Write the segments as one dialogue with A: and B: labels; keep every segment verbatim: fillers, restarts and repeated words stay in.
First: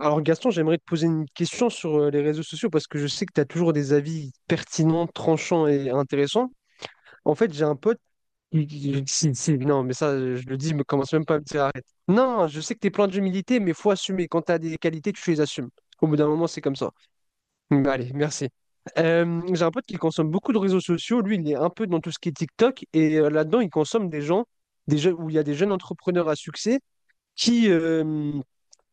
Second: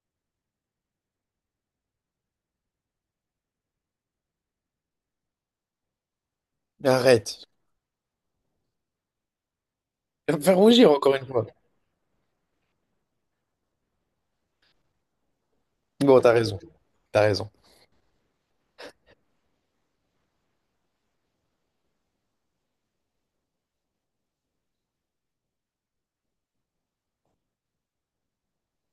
A: Alors Gaston, j'aimerais te poser une question sur euh, les réseaux sociaux parce que je sais que tu as toujours des avis pertinents, tranchants et intéressants.
B: Mais
A: En
B: arrête.
A: fait, j'ai un pote qui... qui- si, si, non, mais ça,
B: Tu
A: euh,
B: vas me
A: je le
B: faire
A: dis, mais
B: rougir
A: commence
B: encore une
A: même pas à me
B: fois.
A: dire arrête. Non, je sais que tu es plein d'humilité, mais faut assumer. Quand tu as des qualités, tu les assumes. Au bout
B: Bon,
A: d'un
B: t'as
A: moment,
B: raison.
A: c'est comme ça.
B: T'as raison.
A: Mais allez, merci. Euh, j'ai un pote qui consomme beaucoup de réseaux sociaux. Lui, il est un peu dans tout ce qui est TikTok et euh, là-dedans, il consomme des gens, des jeux, où il y a des jeunes entrepreneurs à succès qui, euh,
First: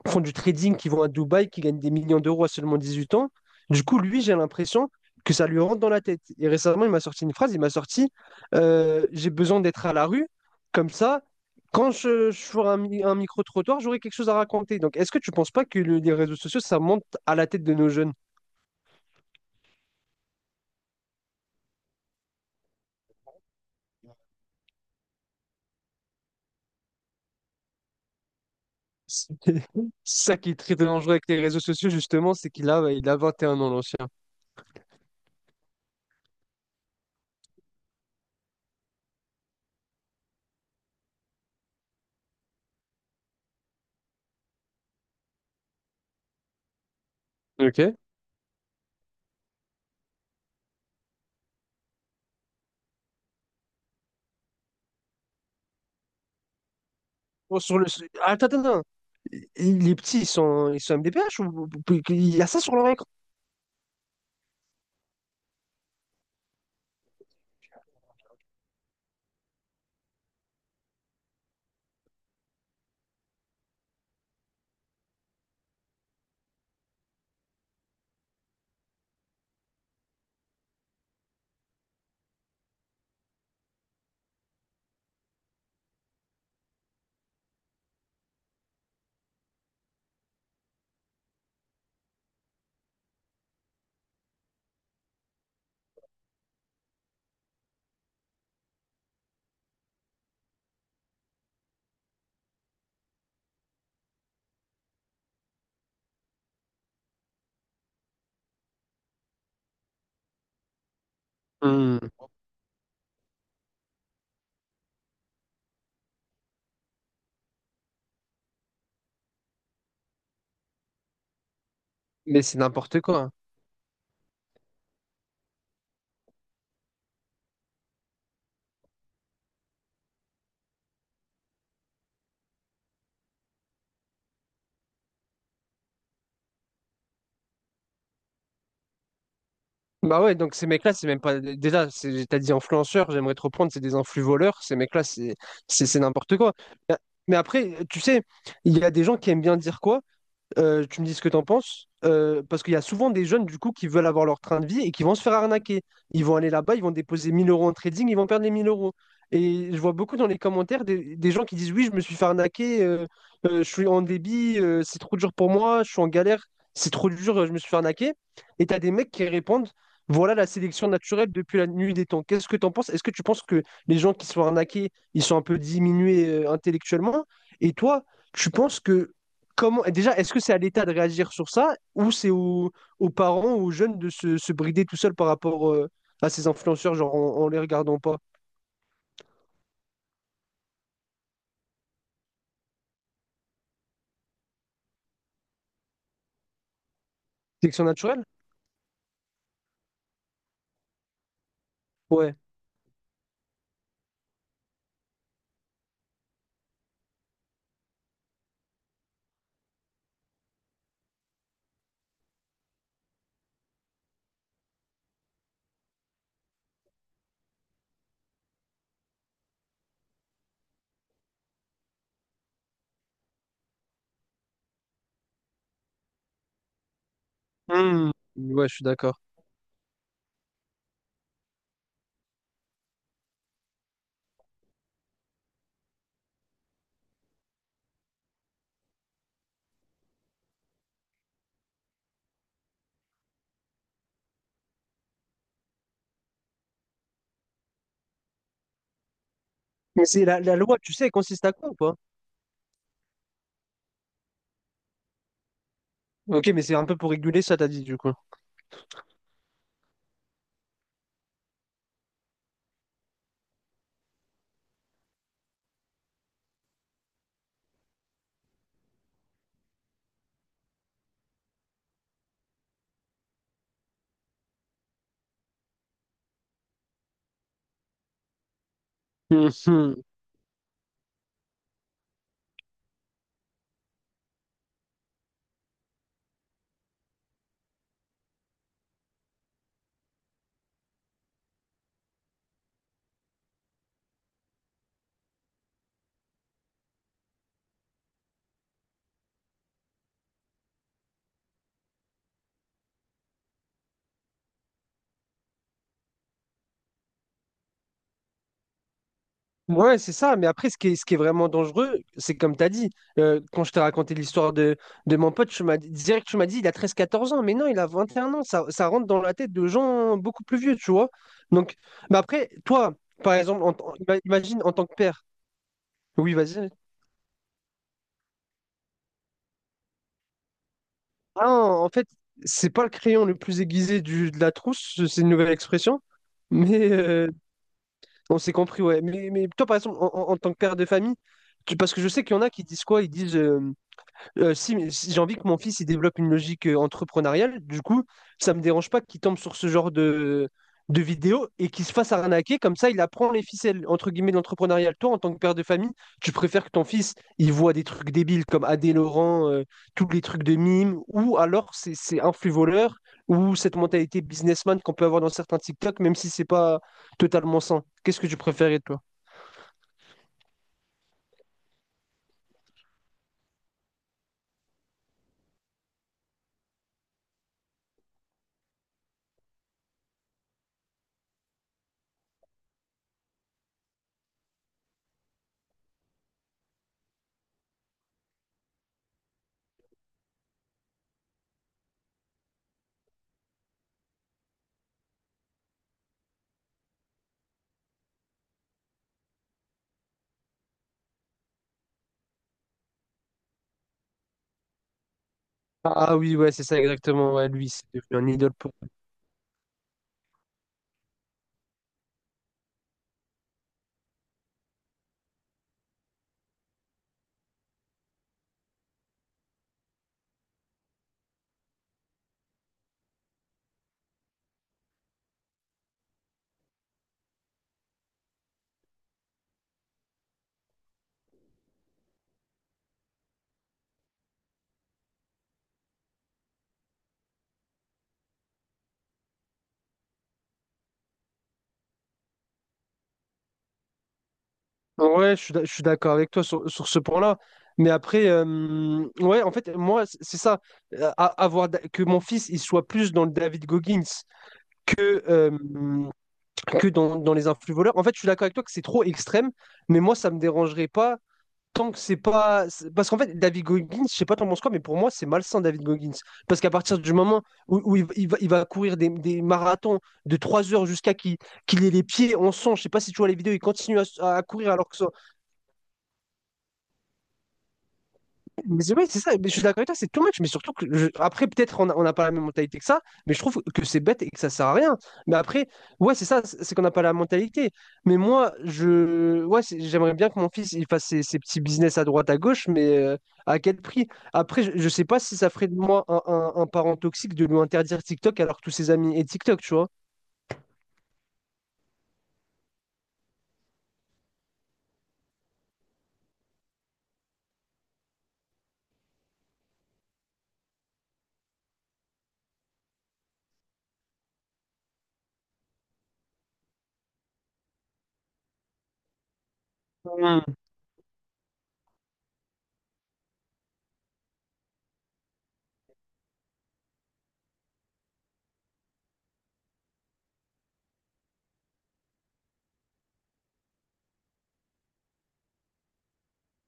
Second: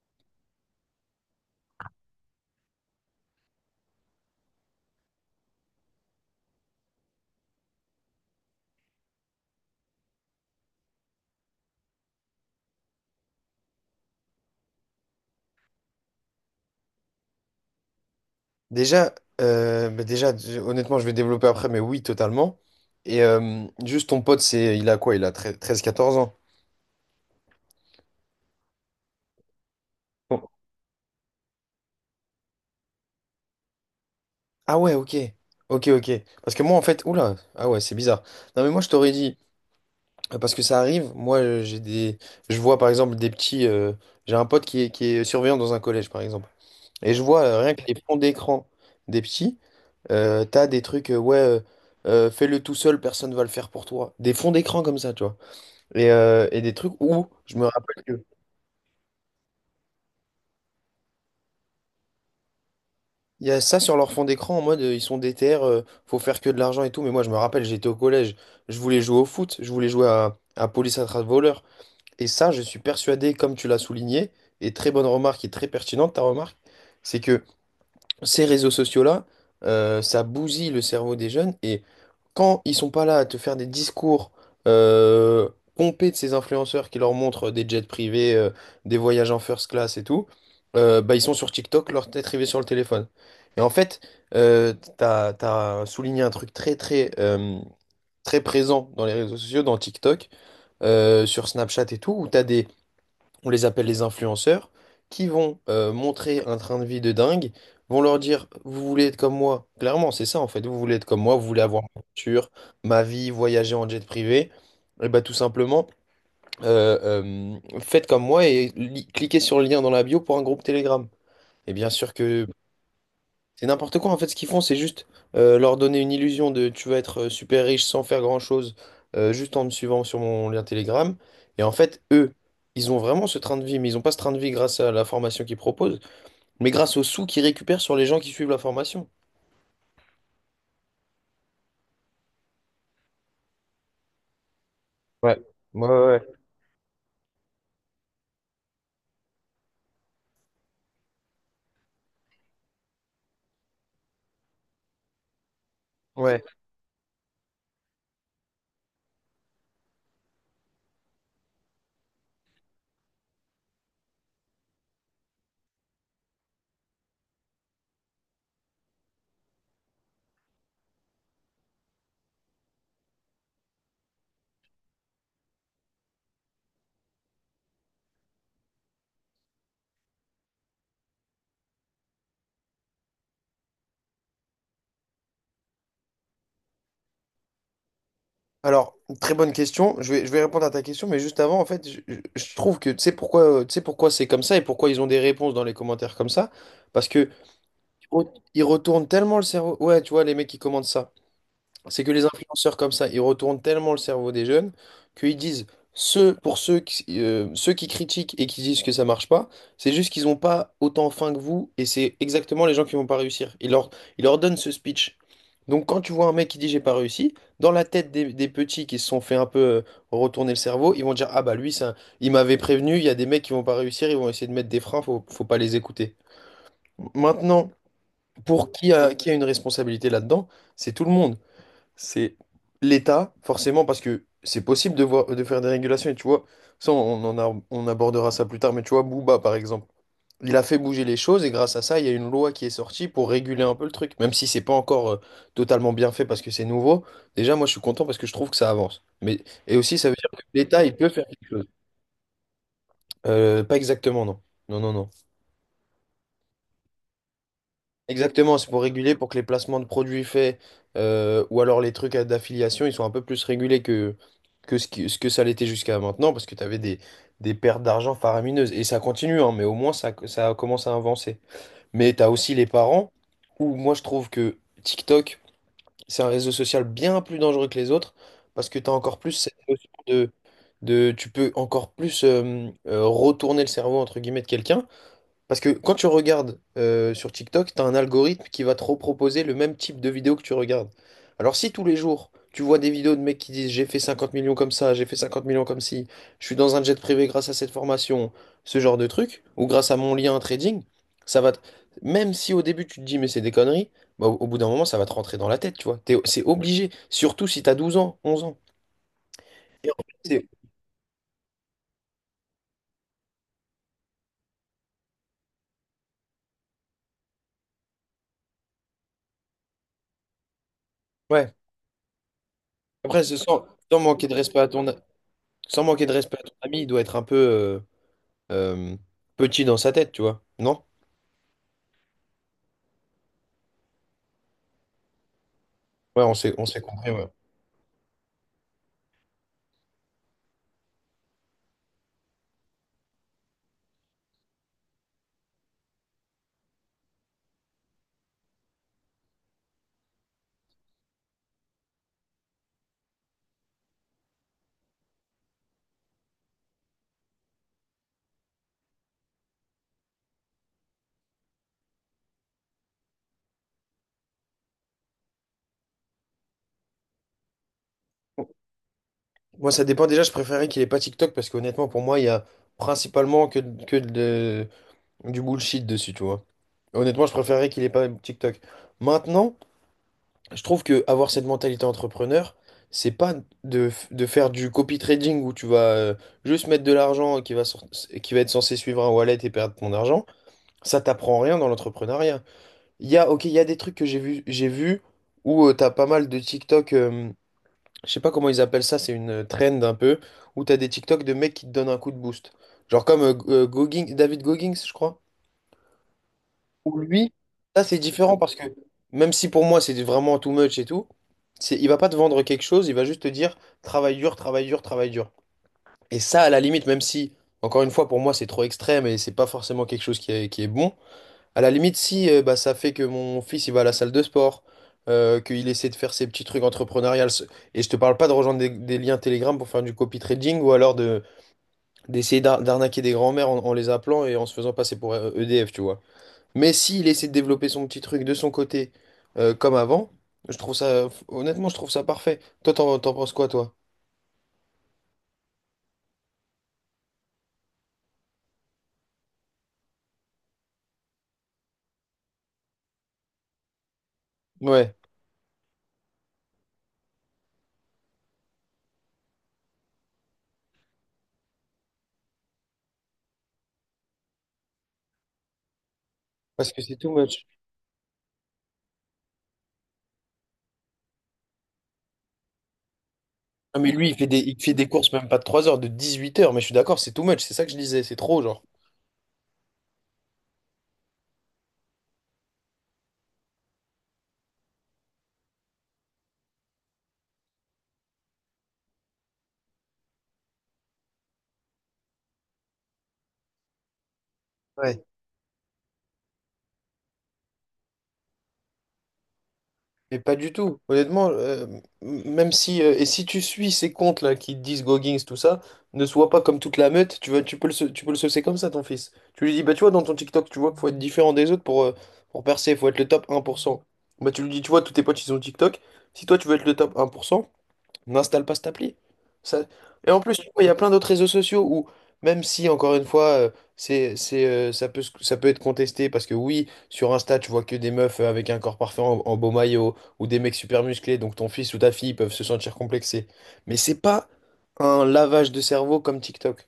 A: font du trading, qui vont à Dubaï, qui gagnent des millions d'euros à seulement dix-huit ans. Du coup, lui, j'ai l'impression que ça lui rentre dans la tête. Et récemment, il m'a sorti une phrase, il m'a sorti euh, j'ai besoin d'être à la rue, comme ça, quand je, je ferai un, mi- un micro-trottoir, j'aurai quelque chose à raconter. Donc, est-ce que tu ne penses pas que le- les réseaux sociaux, ça monte à la tête de nos jeunes?
B: Déjà, euh, bah déjà, d- honnêtement, je vais développer après, mais oui, totalement. Et euh, juste ton pote, c'est, il a quoi? Il a tre- treize, quatorze ans.
A: C'est ça
B: Bon.
A: qui est très dangereux avec les réseaux sociaux, justement, c'est qu'il a, il a vingt et un ans, l'ancien.
B: Ah ouais, ok. Ok, ok. Parce que moi, en fait, oula, ah ouais, c'est bizarre. Non, mais moi, je t'aurais dit, euh, parce que ça arrive, moi, euh, j'ai des. Je vois, par exemple, des petits. euh, J'ai un pote qui est, qui est surveillant dans un collège, par exemple. Et je vois euh, rien
A: Ok.
B: que les fonds d'écran des petits, euh, t'as des trucs, euh, ouais, euh, euh, fais-le tout seul, personne va le faire pour toi. Des fonds d'écran comme ça, tu vois. Et, euh, et des trucs où je
A: Bon,
B: me
A: sur le...
B: rappelle que
A: Attends, attends, attends. Il- Les petits, ils sont, ils sont M D P H ou... Il y a ça sur leur.
B: il y a ça sur leur fond d'écran en mode euh, ils sont déter, euh, faut faire que de l'argent et tout. Mais moi, je me rappelle, j'étais au collège, je voulais jouer au foot, je voulais jouer à, à police attrape voleur. Et ça, je suis persuadé, comme tu l'as souligné, et très bonne remarque et très pertinente ta remarque, c'est que ces réseaux sociaux-là, euh, ça bousille le cerveau des jeunes, et quand ils sont pas là à te faire des discours euh, pompés de ces influenceurs qui leur montrent des jets privés, euh, des voyages en first class et tout, euh, bah ils sont sur TikTok, leur tête rivée sur le téléphone. Et en fait, euh, t'as, t'as souligné un truc très très euh, très présent dans les réseaux sociaux, dans TikTok, euh, sur Snapchat et tout, où t'as des, on les appelle les influenceurs, qui vont euh, montrer un train de vie de dingue, vont leur dire, vous voulez être comme moi. Clairement, c'est ça en fait, vous voulez être comme moi, vous voulez avoir ma
A: Hmm,
B: voiture, ma vie, voyager en jet privé. Et bah tout simplement, euh, euh, faites comme moi et li- cliquez sur le lien dans la bio pour un groupe Telegram. Et bien sûr
A: mais
B: que
A: c'est n'importe quoi.
B: c'est n'importe quoi en fait ce qu'ils font, c'est juste euh, leur donner une illusion de, tu vas être euh, super riche sans faire grand-chose, euh, juste en me suivant sur mon lien Telegram. Et en fait, eux, ils ont vraiment ce train de vie, mais ils ont pas ce train de vie grâce à la formation qu'ils proposent, mais grâce aux sous qu'ils récupèrent sur les gens qui suivent la formation.
A: Bah ouais, donc ces mecs-là, c'est même pas. Déjà, c'est- t'as dit influenceurs, j'aimerais te reprendre, c'est des influ-voleurs. Ces mecs-là, c'est
B: Ouais,
A: c'est
B: ouais,
A: c'est
B: ouais,
A: n'importe quoi. Mais mais après, tu sais, il y a des gens qui aiment bien dire quoi? Euh, tu me dis ce que t'en penses. Euh, parce qu'il y a souvent des jeunes du coup qui veulent avoir leur train de vie et qui vont se faire arnaquer. Ils vont
B: ouais.
A: aller là-bas, ils vont déposer mille euros en trading, ils vont perdre les mille euros. Et je vois beaucoup dans les commentaires des, des gens qui disent oui, je me suis fait arnaquer, euh, euh, je suis en débit, euh, c'est trop dur pour moi, je suis en galère, c'est trop dur, euh, je me suis fait arnaquer. Et t'as des mecs qui répondent, voilà la sélection naturelle depuis la nuit des temps. Qu'est-ce que t'en penses? Est-ce que tu penses que les gens qui sont arnaqués, ils sont un peu diminués euh, intellectuellement? Et toi, tu penses que comment, déjà, est-ce que c'est à l'État de réagir sur ça ou c'est aux, aux parents ou aux jeunes de se, se brider tout seul par rapport euh, à ces influenceurs, genre en, en les regardant pas?
B: Alors, très bonne question. Je vais, je vais répondre à ta question, mais juste avant, en fait, je, je- je trouve que tu sais pourquoi, euh, tu sais pourquoi c'est comme ça et pourquoi ils ont des réponses dans les commentaires comme ça. Parce que
A: Sélection
B: oh,
A: naturelle?
B: ils retournent tellement le cerveau. Ouais, tu vois, les mecs qui commentent ça. C'est que les
A: Ouais.
B: influenceurs comme ça, ils retournent tellement le cerveau des jeunes qu'ils disent, ceux, pour ceux qui, euh, ceux qui critiquent et qui disent que ça marche pas, c'est juste qu'ils n'ont pas autant faim que vous et c'est exactement les gens qui vont pas réussir. Ils leur, ils leur donnent ce speech. Donc quand tu vois un mec qui dit j'ai pas réussi, dans la tête des, des petits qui se sont fait un peu euh, retourner le cerveau, ils vont dire, ah bah lui, ça, il m'avait prévenu, il y a des mecs qui vont pas réussir, ils vont essayer de mettre des freins, faut, faut pas les écouter. Maintenant,
A: Hmm. Ouais,
B: pour
A: je suis
B: qui a,
A: d'accord.
B: qui a une responsabilité là-dedans, c'est tout le monde, c'est l'État, forcément, parce que c'est possible de voir, de faire des régulations, et tu vois, ça, on en a- on abordera ça plus tard, mais tu vois, Booba, par exemple, il a fait bouger les choses, et grâce à ça, il y a une loi qui est sortie pour réguler un peu le truc, même si c'est pas encore euh, totalement bien fait parce que c'est nouveau. Déjà, moi, je suis content parce que je trouve que ça avance. Mais, et aussi,
A: Mais
B: ça veut
A: c'est
B: dire
A: la,
B: que
A: la loi,
B: l'État,
A: tu
B: il
A: sais,
B: peut
A: elle
B: faire
A: consiste
B: quelque
A: à
B: chose.
A: quoi ou pas?
B: Euh, pas exactement, non. Non, non, non.
A: Ok, mais c'est un peu pour réguler ça, t'as dit du coup.
B: Exactement, c'est pour réguler, pour que les placements de produits faits euh, ou alors les trucs à- d'affiliation, ils sont un peu plus régulés que, que ce qui- ce que ça l'était jusqu'à maintenant, parce que tu avais des, des pertes d'argent faramineuses. Et ça continue, hein, mais au moins ça, ça commence à avancer. Mais tu as aussi les parents, où moi je trouve que TikTok, c'est un réseau social bien plus dangereux que les autres, parce que tu as encore plus cette notion
A: Mhm.
B: de, de... Tu peux encore plus euh, euh, retourner le cerveau, entre guillemets, de quelqu'un. Parce que quand tu regardes euh, sur TikTok, tu as un algorithme qui va te reproposer le même type de vidéo que tu regardes. Alors si tous les jours, tu vois des vidéos de mecs qui disent j'ai fait cinquante millions comme ça, j'ai fait cinquante millions comme ci, je suis dans un jet privé grâce à cette formation, ce genre de truc, ou grâce à mon lien trading, ça va te- même si au début tu te dis mais c'est des conneries, bah, au au bout d'un moment ça va te rentrer dans la tête, tu vois. T'es- C'est obligé, surtout si tu as douze ans, onze ans. Et en
A: Ouais, c'est
B: fait,
A: ça.
B: c'est-
A: Mais après, ce qui est, ce qui est vraiment dangereux, c'est comme tu as dit, euh, quand je t'ai raconté l'histoire de, de mon pote, tu m'as dit, direct, tu m'as dit, il a treize quatorze ans. Mais non, il a vingt et un ans. Ça, ça rentre dans la tête de gens beaucoup plus vieux, tu vois.
B: Ouais.
A: Donc, mais après, toi,
B: Après,
A: par
B: c'est
A: exemple,
B: sans,
A: en tant-
B: sans
A: ima-
B: manquer de respect
A: imagine
B: à
A: en
B: ton,
A: tant que père.
B: sans manquer de
A: Oui,
B: respect à ton
A: vas-y.
B: ami, il doit être un peu... euh, euh, petit dans sa tête, tu vois. Non?
A: Ah, en fait, c'est pas le crayon le plus aiguisé du, de la trousse, c'est une nouvelle expression.
B: Ouais, on s'est, on s'est
A: Mais
B: compris, ouais.
A: euh, on s'est compris, ouais. Mais, mais toi, par exemple, en, en- en tant que père de famille, tu- parce que je sais qu'il y en a qui disent quoi? Ils disent. Euh, si, mais si j'ai envie que mon fils il développe une logique euh, entrepreneuriale, du coup, ça me dérange pas qu'il tombe sur ce genre de, de vidéo et qu'il se fasse arnaquer. Comme ça, il apprend les ficelles, entre guillemets, d'entrepreneurial. Toi, en tant que père de famille, tu préfères que ton fils il voit des trucs débiles comme Adé Laurent, euh, tous les trucs de mime, ou alors c'est c'est un flux voleur, ou cette mentalité businessman qu'on peut avoir dans certains TikTok, même si c'est pas totalement sain. Qu'est-ce que tu préférais, toi?
B: Moi, ça dépend déjà, je préférais qu'il ait pas TikTok parce qu'honnêtement, pour moi, il y a principalement que, que de, du bullshit dessus, tu vois. Honnêtement, je préférais qu'il ait pas TikTok. Maintenant, je trouve que avoir cette mentalité entrepreneur, c'est pas de, f- de faire du copy trading où tu vas euh, juste mettre de l'argent qui va, sor- qui va être censé suivre un wallet et perdre ton argent. Ça t'apprend rien dans l'entrepreneuriat. Il y a, ok, il y a des trucs que j'ai vu, j'ai vu où euh, t'as pas mal de TikTok, euh, je sais pas comment ils appellent ça, c'est une euh, trend un peu, où t'as des TikTok de mecs qui te donnent un coup de boost. Genre comme euh, G- euh, Goggins- David Goggins, je crois.
A: Ah oui, ouais, c'est ça
B: Ou lui,
A: exactement. Ouais, lui,
B: ça
A: c'est
B: c'est
A: devenu un
B: différent
A: idole
B: parce que,
A: pour.
B: même si pour moi c'est vraiment too much et tout, c'est, il va pas te vendre quelque chose, il va juste te dire travaille dur, travaille dur, travaille dur. Et ça, à la limite, même si, encore une fois, pour moi c'est trop extrême et c'est pas forcément quelque chose qui est, qui est bon. À la limite, si euh, bah, ça fait que mon fils il va à la salle de sport, euh, qu'il essaie de faire ses petits trucs entrepreneuriales, ce- et je te parle pas de rejoindre des, des liens Telegram pour faire du copy trading ou alors de d'essayer d'ar- d'arnaquer des grands-mères en, en les appelant et en se faisant passer pour euh, E D F, tu vois. Mais s'il essaie de développer son petit truc de son côté euh, comme avant, je trouve ça, honnêtement, je trouve ça parfait. Toi, t'en, t'en penses quoi, toi?
A: Ouais, je suis d'ac- je suis d'accord avec toi sur, sur ce point-là. Mais après, euh, ouais, en fait, moi, c- c'est ça. Euh, a- Avoir da- que mon fils, il soit plus dans le David Goggins
B: Ouais,
A: que, euh, que dans, dans les influx voleurs. En fait, je suis d'accord avec toi que c'est trop extrême, mais moi, ça me dérangerait pas tant que c'est pas. C'est- parce qu'en fait, David Goggins, je sais pas t'en penses quoi, mais pour moi, c'est malsain, David Goggins. Parce qu'à
B: parce que c'est
A: partir
B: too
A: du moment
B: much.
A: où, où il, va, il va- il va courir des, des marathons de trois heures jusqu'à qu'il qu'il ait les pieds en sang, je sais pas si tu vois les vidéos, il
B: Non, mais
A: continue
B: lui, il fait
A: à,
B: des,
A: à
B: il
A: courir
B: fait des
A: alors que ça.
B: courses même pas de trois heures, de dix-huit heures, mais je suis d'accord, c'est too much, c'est ça que je disais, c'est trop, genre.
A: Mais c'est- ouais, c'est ça, mais je suis d'accord avec toi, c'est too much, mais surtout que je- après, peut-être on a- on n'a pas la même mentalité que ça, mais je trouve que c'est bête et que ça sert à rien. Mais après, ouais, c'est ça, c'est c'est qu'on n'a pas la mentalité. Mais moi, je ouais, c'est- j'aimerais bien que mon fils il fasse ses, ses petits business à droite, à gauche, mais euh, à quel prix? Après, je, je
B: Ouais.
A: sais pas si ça ferait de moi un, un- un parent toxique de lui interdire TikTok alors que tous ses amis et TikTok, tu vois.
B: Mais pas du tout. Honnêtement, euh, m- même si euh, et si tu suis ces comptes-là qui te disent Goggins, tout ça, ne sois pas comme toute la meute, tu vois, tu peux le sau- tu peux le saucer comme ça, ton fils. Tu lui dis, bah tu vois, dans ton TikTok, tu vois qu'il faut être différent des autres pour, euh, pour percer, il faut être le top un pour cent. Bah tu lui dis, tu vois, tous tes potes, ils ont TikTok. Si toi tu veux être le top un pour cent, n'installe pas cette appli. Ça- Et en plus, tu vois, il y a plein d'autres réseaux sociaux où, même si, encore une fois, euh, c'est, c'est, euh, ça peut, se- ça peut être contesté, parce que oui, sur Insta, tu vois que des meufs euh, avec un corps parfait en, en beau maillot, ou des mecs super musclés, donc ton fils ou ta fille peuvent se sentir complexés. Mais c'est pas un lavage de cerveau comme TikTok.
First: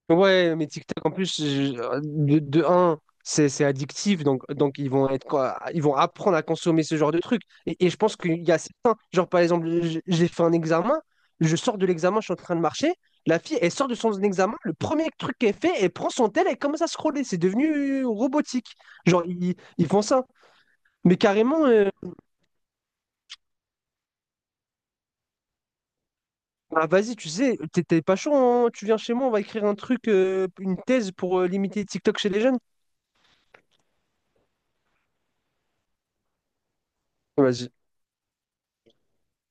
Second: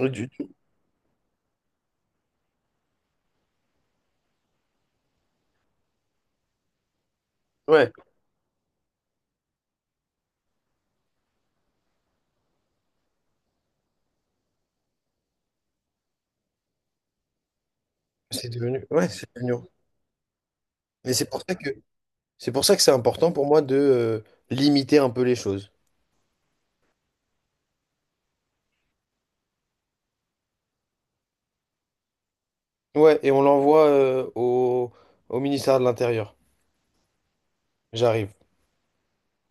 B: Du tout.
A: Ouais, mais TikTok en plus je- euh, de, de un, c'est c'est addictif donc donc ils vont être quoi, ils vont apprendre à consommer ce genre de trucs. Et, et
B: Ouais,
A: je pense qu'il y a certains, genre par exemple, j- j'ai fait un examen, je sors de l'examen, je suis en train de marcher, la fille elle sort de son examen, le premier truc qu'elle fait, elle prend son tel, elle commence à scroller, c'est devenu
B: c'est
A: robotique.
B: devenu. Ouais,
A: Genre
B: c'est devenu.
A: ils, ils font ça,
B: Et
A: mais
B: c'est pour ça
A: carrément
B: que,
A: euh,
B: c'est pour ça que c'est important pour moi de, euh, limiter un peu les choses.
A: ah, vas-y, tu sais, t'es t'es pas chaud, hein, tu viens chez moi, on va écrire un truc, euh, une thèse pour euh, limiter TikTok chez les jeunes.
B: Ouais, et on l'envoie, euh, au, au ministère de l'Intérieur.
A: Vas-y.
B: J'arrive